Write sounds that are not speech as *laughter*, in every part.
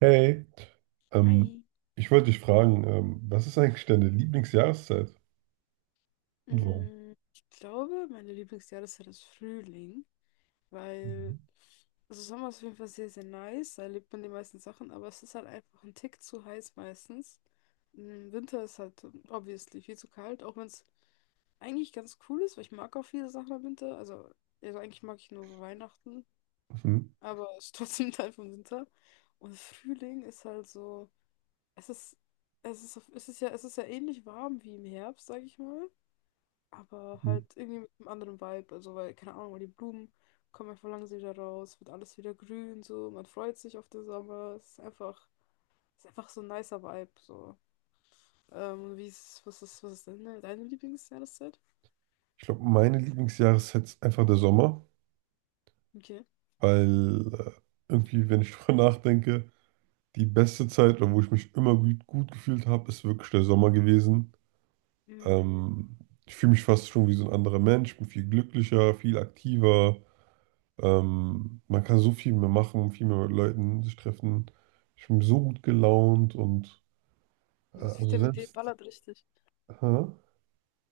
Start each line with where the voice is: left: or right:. right: Hey, ähm,
left: Hi.
right: ich wollte dich fragen, was ist eigentlich deine Lieblingsjahreszeit und warum?
left: Ich glaube, meine Lieblingsjahreszeit ist Frühling, weil
right: Mhm.
left: also Sommer ist auf jeden Fall sehr, sehr nice, da erlebt man die meisten Sachen, aber es ist halt einfach ein Tick zu heiß meistens. Mm, Winter ist halt obviously viel zu kalt, auch wenn es eigentlich ganz cool ist, weil ich mag auch viele Sachen im Winter. Also, eigentlich mag ich nur Weihnachten,
right: Mhm.
left: aber es ist trotzdem *laughs* Teil vom Winter. Und Frühling ist halt so, es ist, es ist ja ähnlich warm wie im Herbst, sag ich mal. Aber
right: Mhm.
left: halt irgendwie mit einem anderen Vibe. Also, weil, keine Ahnung, weil die Blumen kommen einfach langsam wieder raus, wird alles wieder grün, so, man freut sich auf den Sommer. Es ist einfach so ein nicer Vibe. So. Wie ist, was ist, was ist deine Lieblingsjahreszeit?
right: Ich glaube, meine Lieblingsjahreszeit ist einfach der Sommer,
left: Okay.
right: weil irgendwie, wenn ich *laughs* drüber nachdenke, die beste Zeit, oder wo ich mich immer gut, gut gefühlt habe, ist wirklich der Sommer gewesen.
left: Mm,
right: Ähm, ich fühle mich fast schon wie so ein anderer Mensch, bin viel glücklicher, viel aktiver. Man kann so viel mehr machen, viel mehr mit Leuten sich treffen. Ich bin so gut gelaunt und
left: das
right: also
left: Vitamin D
right: selbst.
left: ballert richtig.
right: Aha.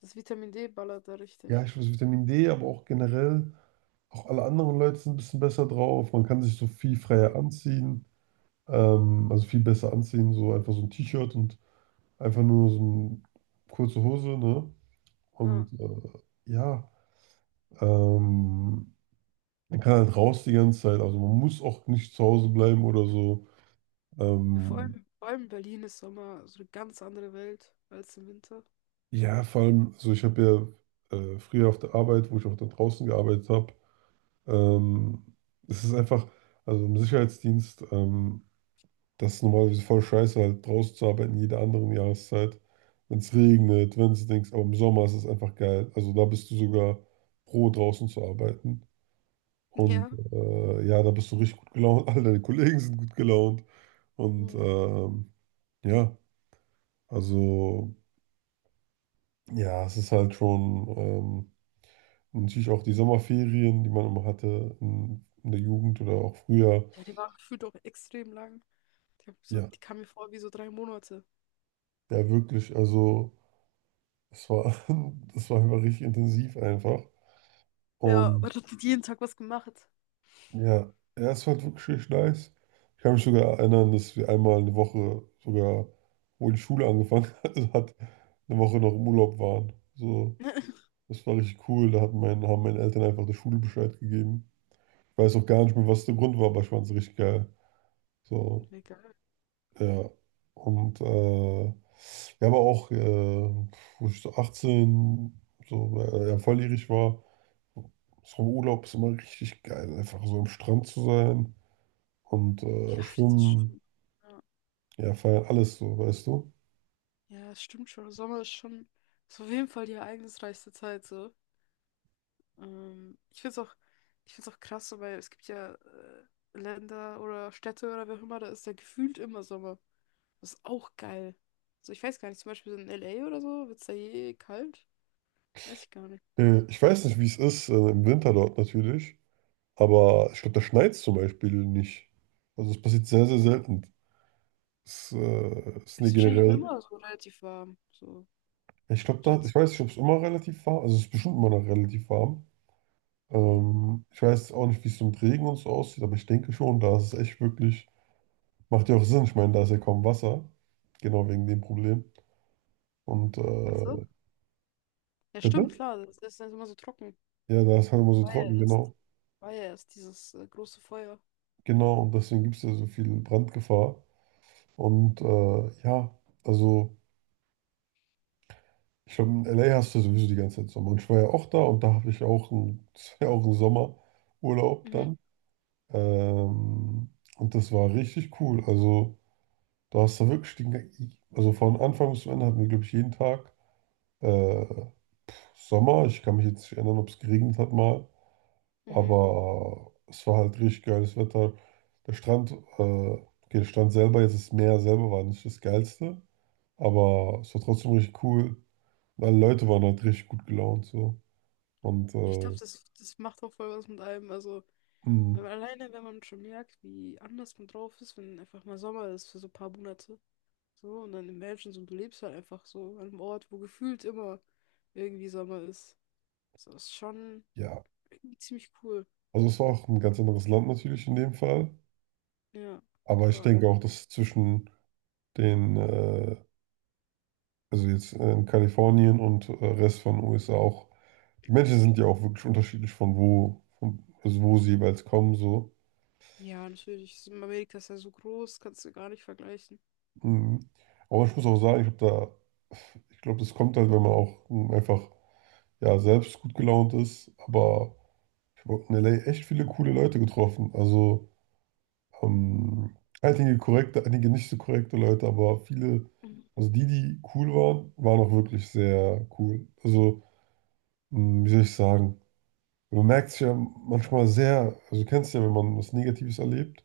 left: Das Vitamin D ballert da
right: Ja,
left: richtig.
right: ich weiß, Vitamin D, aber auch generell, auch alle anderen Leute sind ein bisschen besser drauf. Man kann sich so viel
left: Ja.
right: freier anziehen, also viel besser anziehen, so einfach so ein T-Shirt und einfach nur so eine kurze Hose, ne?
left: Ja.
right: Und ja, ähm, man kann halt raus die ganze Zeit, also man muss auch nicht zu Hause bleiben oder so.
left: Ja, vor
right: Ähm,
left: allem, vor allem in Berlin ist Sommer so eine ganz andere Welt als im Winter.
right: ja, vor allem, also ich habe ja früher auf der Arbeit, wo ich auch da draußen gearbeitet habe. Ähm, es ist einfach, also im Sicherheitsdienst, das ist normalerweise voll scheiße, halt draußen zu arbeiten, jede andere Jahreszeit. Wenn es
left: Mhm.
right: regnet, wenn es Dings, aber im Sommer ist es einfach geil. Also da bist du sogar pro, draußen zu arbeiten. Und
left: Ja.
right: ja, da bist du richtig gut gelaunt, *laughs* alle deine Kollegen sind gut gelaunt. Und
left: Mhm.
right: ja, also ja, es ist halt schon und natürlich auch die Sommerferien, die man immer hatte in der Jugend oder auch früher.
left: Ja, die war gefühlt auch extrem lang. Die, hab so,
right: Ja,
left: die kam mir vor wie so 3 Monate.
right: ja, wirklich. Also, es war, *laughs* es war immer richtig intensiv einfach.
left: Ja, aber
right: Und
left: hat die hat jeden Tag was gemacht.
right: ja, ja, es war halt wirklich richtig nice. Ich kann mich sogar erinnern, dass wir einmal eine Woche sogar, wo die Schule angefangen *laughs* hat, eine Woche noch im Urlaub waren. So,
left: *laughs*
right: das war richtig cool. Da hat mein, haben meine Eltern einfach der Schule Bescheid gegeben. Ich weiß auch gar nicht mehr, was der Grund war, aber ich fand es richtig geil. So,
left: Egal.
right: ja. Und ja, aber auch, wo ich so 18, so ja, volljährig war. So im Urlaub ist immer richtig geil, einfach so am Strand zu sein und
left: Ja, das ist
right: schwimmen,
left: schon. Ja,
right: ja, feiern, alles so, weißt du?
left: ja, es stimmt schon. Sommer ist schon ist auf jeden Fall die ereignisreichste Zeit so. Ähm, ich find's auch krass, so, weil es gibt ja Länder oder Städte oder wer auch immer, da ist ja gefühlt immer Sommer. Das ist auch geil. So, ich weiß gar nicht, zum Beispiel so in LA oder so, wird es da je kalt? Weiß ich gar nicht.
right: Ich weiß nicht, wie es ist im Winter dort natürlich, aber ich glaube, da schneit es zum Beispiel nicht. Also es passiert sehr, sehr
left: Ja.
right: selten. Es ist
left: Ist
right: nicht
left: wahrscheinlich für
right: generell,
left: immer so relativ warm, so
right: ich glaube, da, ich
left: schätze ich.
right: weiß nicht, ob es immer relativ warm, also es ist bestimmt immer noch relativ warm.
left: Mhm.
right: Ich weiß auch nicht, wie es so mit Regen und so aussieht, aber ich denke schon, da ist es echt wirklich, macht ja auch Sinn, ich meine, da ist ja kaum Wasser, genau wegen dem Problem. Und
left: Ach so? Ja,
right: bitte?
left: stimmt, klar, das ist dann immer so trocken.
right: Ja, da ist halt immer so
left: War ja
right: trocken,
left: erst,
right: genau.
left: war ja erst dieses große Feuer.
right: Genau, und deswegen gibt es da so viel Brandgefahr. Und ja, also ich glaube, in LA hast du ja sowieso die ganze Zeit Sommer. Und ich war ja auch da und da habe ich ja auch einen, *laughs* das war ja auch einen Sommerurlaub
left: Mhm,
right: dann. Ähm, und das war richtig cool. Also da hast du wirklich den, also von Anfang bis zum Ende hatten wir, glaube ich, jeden Tag äh, Sommer. Ich kann mich jetzt nicht erinnern, ob es geregnet hat mal.
left: mhm.
right: Aber es war halt richtig geiles Wetter. Der Strand, okay, der Strand selber, jetzt das Meer selber war nicht das Geilste, aber es war trotzdem richtig cool. Und alle Leute waren halt richtig gut gelaunt so. Und
left: Ich glaube, das macht auch voll was mit einem. Also,
right: mh,
left: wenn man, alleine, wenn man schon merkt, wie anders man drauf ist, wenn einfach mal Sommer ist für so ein paar Monate. So, und dann im Menschen so, du lebst halt einfach so an einem Ort, wo gefühlt immer irgendwie Sommer ist. So, ist schon
right: ja,
left: irgendwie ziemlich cool.
right: also es war auch ein ganz anderes Land natürlich in dem Fall.
left: Ja,
right: Aber ich
left: klar.
right: denke auch, dass zwischen den, also jetzt in Kalifornien und Rest von USA auch, die Menschen sind ja auch wirklich unterschiedlich von wo, von, also wo sie jeweils kommen so.
left: Ja, natürlich. Amerika ist ja so groß, kannst du gar nicht vergleichen.
right: Mhm. Aber ich muss auch sagen, ich glaube, da, ich glaube, das kommt halt, wenn man auch einfach ja, selbst gut gelaunt ist. Aber ich habe in LA echt viele coole Leute getroffen. Also ähm, einige korrekte, einige nicht so korrekte Leute, aber viele,
left: Mhm.
right: also die, die cool waren, waren auch wirklich sehr cool. Also, mh, wie soll ich sagen? Man merkt es ja manchmal sehr, also du kennst ja, wenn man was Negatives erlebt.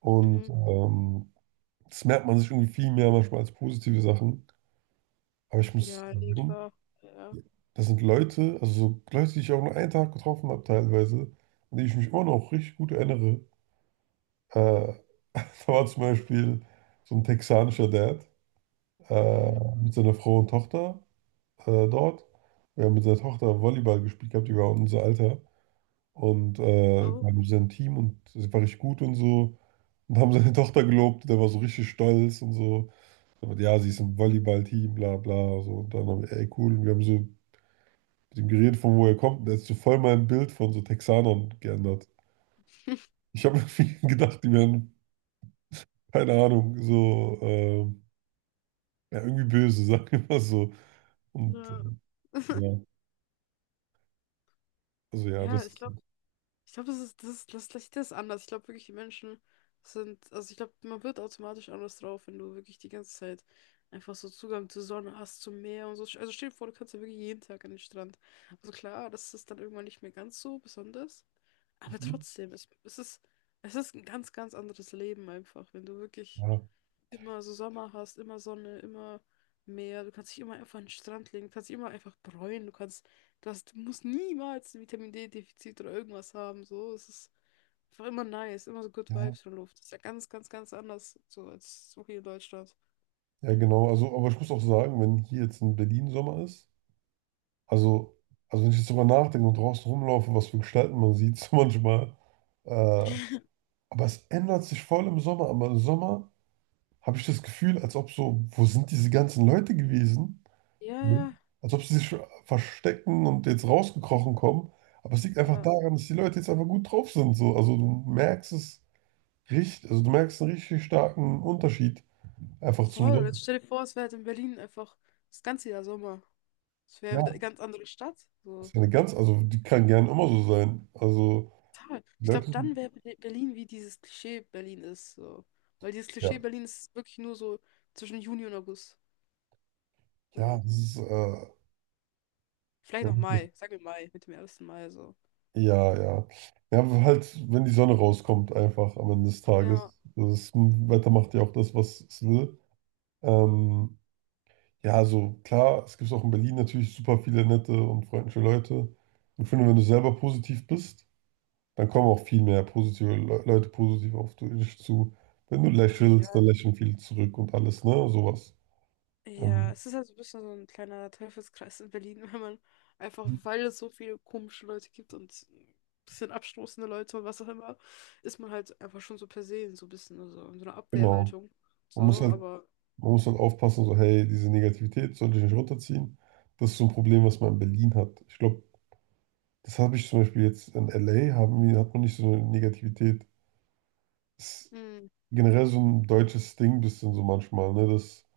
right: Und
left: Mhm.
right: das merkt man sich irgendwie viel mehr manchmal als positive Sachen. Aber ich muss
left: Ja, nee,
right: sagen,
left: klar. Ja.
right: das sind Leute, also so Leute, die ich auch nur einen Tag getroffen habe teilweise, an die ich mich immer noch richtig gut erinnere. Äh, *laughs* da war zum Beispiel so ein texanischer Dad äh,
left: Mhm.
right: mit seiner Frau und Tochter dort. Wir haben mit seiner Tochter Volleyball gespielt gehabt, die war unser Alter. Und wir
left: Auch.
right: haben sein Team und sie war richtig gut und so. Und haben seine Tochter gelobt, der war so richtig stolz und so. Aber ja, sie ist im Volleyballteam, bla bla. So. Und dann haben wir, ey cool, und wir haben so mit dem Gerät, von wo er kommt, der ist so voll mein Bild von so Texanern geändert.
left: *laughs*
right: Ich habe irgendwie *laughs* gedacht, die wären, keine Ahnung, so, ja, irgendwie böse, *laughs* sagen wir mal so. Und
left: Ja,
right: ja, also ja,
left: ja ich
right: das,
left: glaube, ich glaube, das Licht ist anders. Ich glaube wirklich, die Menschen sind, also ich glaube, man wird automatisch anders drauf, wenn du wirklich die ganze Zeit einfach so Zugang zur Sonne hast, zum Meer und so. Also stell dir vor, du kannst ja wirklich jeden Tag an den Strand. Also klar, das ist dann irgendwann nicht mehr ganz so besonders, aber
right: mhm,
left: trotzdem, es ist, es ist ein ganz, ganz anderes Leben einfach, wenn du wirklich
right: ja,
left: immer so Sommer hast, immer Sonne, immer Meer, du kannst dich immer einfach an den Strand legen, du kannst dich immer einfach bräunen, du hast, du musst niemals ein Vitamin D-Defizit oder irgendwas haben, so, es ist einfach immer nice, immer so Good
right: ja,
left: Vibes von Luft, das ist ja ganz, ganz, ganz anders, so, als so hier in Deutschland.
right: ja, genau. Also, aber ich muss auch sagen, wenn hier jetzt in Berlin Sommer ist, also, also wenn ich jetzt drüber nachdenke und draußen rumlaufe, was für Gestalten man sieht, *laughs* so manchmal, äh,
left: *laughs*
right: aber es ändert sich voll im Sommer, aber im Sommer habe ich das Gefühl, als ob so, wo sind diese ganzen Leute gewesen?
left: Ja,
right: Mhm.
left: ja,
right: Als ob sie sich verstecken und jetzt rausgekrochen kommen. Aber es liegt einfach
left: ja,
right: daran, dass die Leute jetzt einfach gut drauf sind. So. Also du merkst es richtig, also du merkst einen richtig starken Unterschied einfach zum
left: voll,
right: Sommer.
left: jetzt stell dir vor, es wäre halt in Berlin einfach das ganze Jahr Sommer, es wäre wieder eine
right: Ja,
left: ganz andere Stadt,
right: das
left: so.
right: ist eine ganz, also die kann gerne immer so sein. Also
left: Total.
right: die
left: Ich glaube,
right: Leute,
left: dann wäre Berlin wie dieses Klischee Berlin ist. So. Weil dieses Klischee
right: ja,
left: Berlin ist wirklich nur so zwischen Juni und August.
right: ja,
left: So.
right: das ist,
left: Vielleicht
right: ja,
left: noch
right: wirklich.
left: Mai, sagen wir Mai, mit dem ersten Mai so.
right: Ja, ja. Ja, aber halt, wenn die Sonne rauskommt, einfach am Ende des
left: Ja.
right: Tages. Das Wetter macht ja auch das, was es will. Ähm, Ja, also klar, es gibt auch in Berlin natürlich super viele nette und freundliche Leute. Und ich finde, wenn du selber positiv bist, dann kommen auch viel mehr positive Le Leute positiv auf dich zu. Wenn du lächelst, dann
left: Ja,
right: lächeln viele zurück und alles, ne? Sowas.
left: ja.
right: Ähm,
left: Es ist halt so ein bisschen so ein kleiner Teufelskreis in Berlin, *laughs* wenn man einfach, weil es so viele komische Leute gibt und ein bisschen abstoßende Leute und was auch immer, ist man halt einfach schon so per se so ein bisschen so in so einer
right: genau.
left: Abwehrhaltung.
right: Man muss
left: So,
right: halt,
left: aber.
right: man muss halt aufpassen, so, hey, diese Negativität sollte ich nicht runterziehen. Das ist so ein Problem, was man in Berlin hat. Ich glaube, das habe ich zum Beispiel jetzt in LA, haben wir, hat man nicht so eine Negativität. Das ist generell so ein deutsches Ding, bisschen so manchmal, ne? Das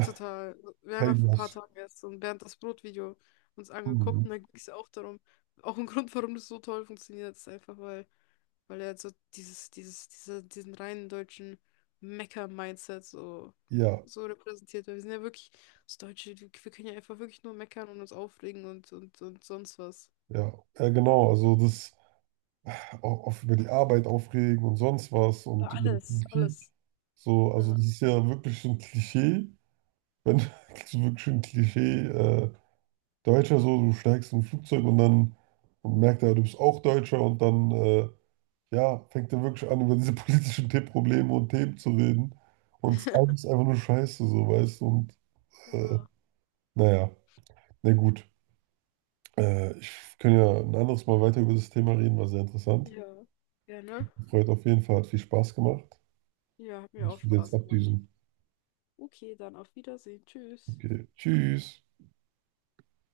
left: Total. Wir haben ja vor ein paar
right: Helmers.
left: Tagen erst so ein Bernd das Brot-Video uns angeguckt
right: Mhm.
left: und da ging es ja auch darum. Auch ein Grund, warum das so toll funktioniert, ist einfach, weil, weil er so diesen reinen deutschen Mecker-Mindset so,
right: Ja,
left: so repräsentiert. Weil wir sind ja wirklich das Deutsche, wir können ja einfach wirklich nur meckern und uns aufregen und sonst was.
right: ja, ja, genau. Also das auch, auch über die Arbeit aufregen und sonst was und
left: Über
right: über die
left: alles,
right: Politik.
left: alles.
right: So, also
left: Ja.
right: das ist ja wirklich so ein Klischee. Wenn *laughs* das ist wirklich so ein Klischee, Deutscher so, du steigst in ein Flugzeug und dann und merkt er, du bist auch Deutscher und dann ja, fängt er wirklich an, über diese *laughs* politischen The Probleme und Themen zu reden. Und es ist
left: *laughs*
right: alles einfach nur Scheiße, so, weißt du? Und äh,
left: Ja,
right: naja, na gut. Ich kann ja ein anderes Mal weiter über das Thema reden, war sehr interessant.
left: ja, gerne.
right: Freut auf jeden Fall, hat viel Spaß gemacht.
left: Ja, hat mir auch
right: Ich will jetzt
left: Spaß gemacht.
right: abdüsen.
left: Okay, dann auf Wiedersehen. Tschüss.
right: Okay, tschüss.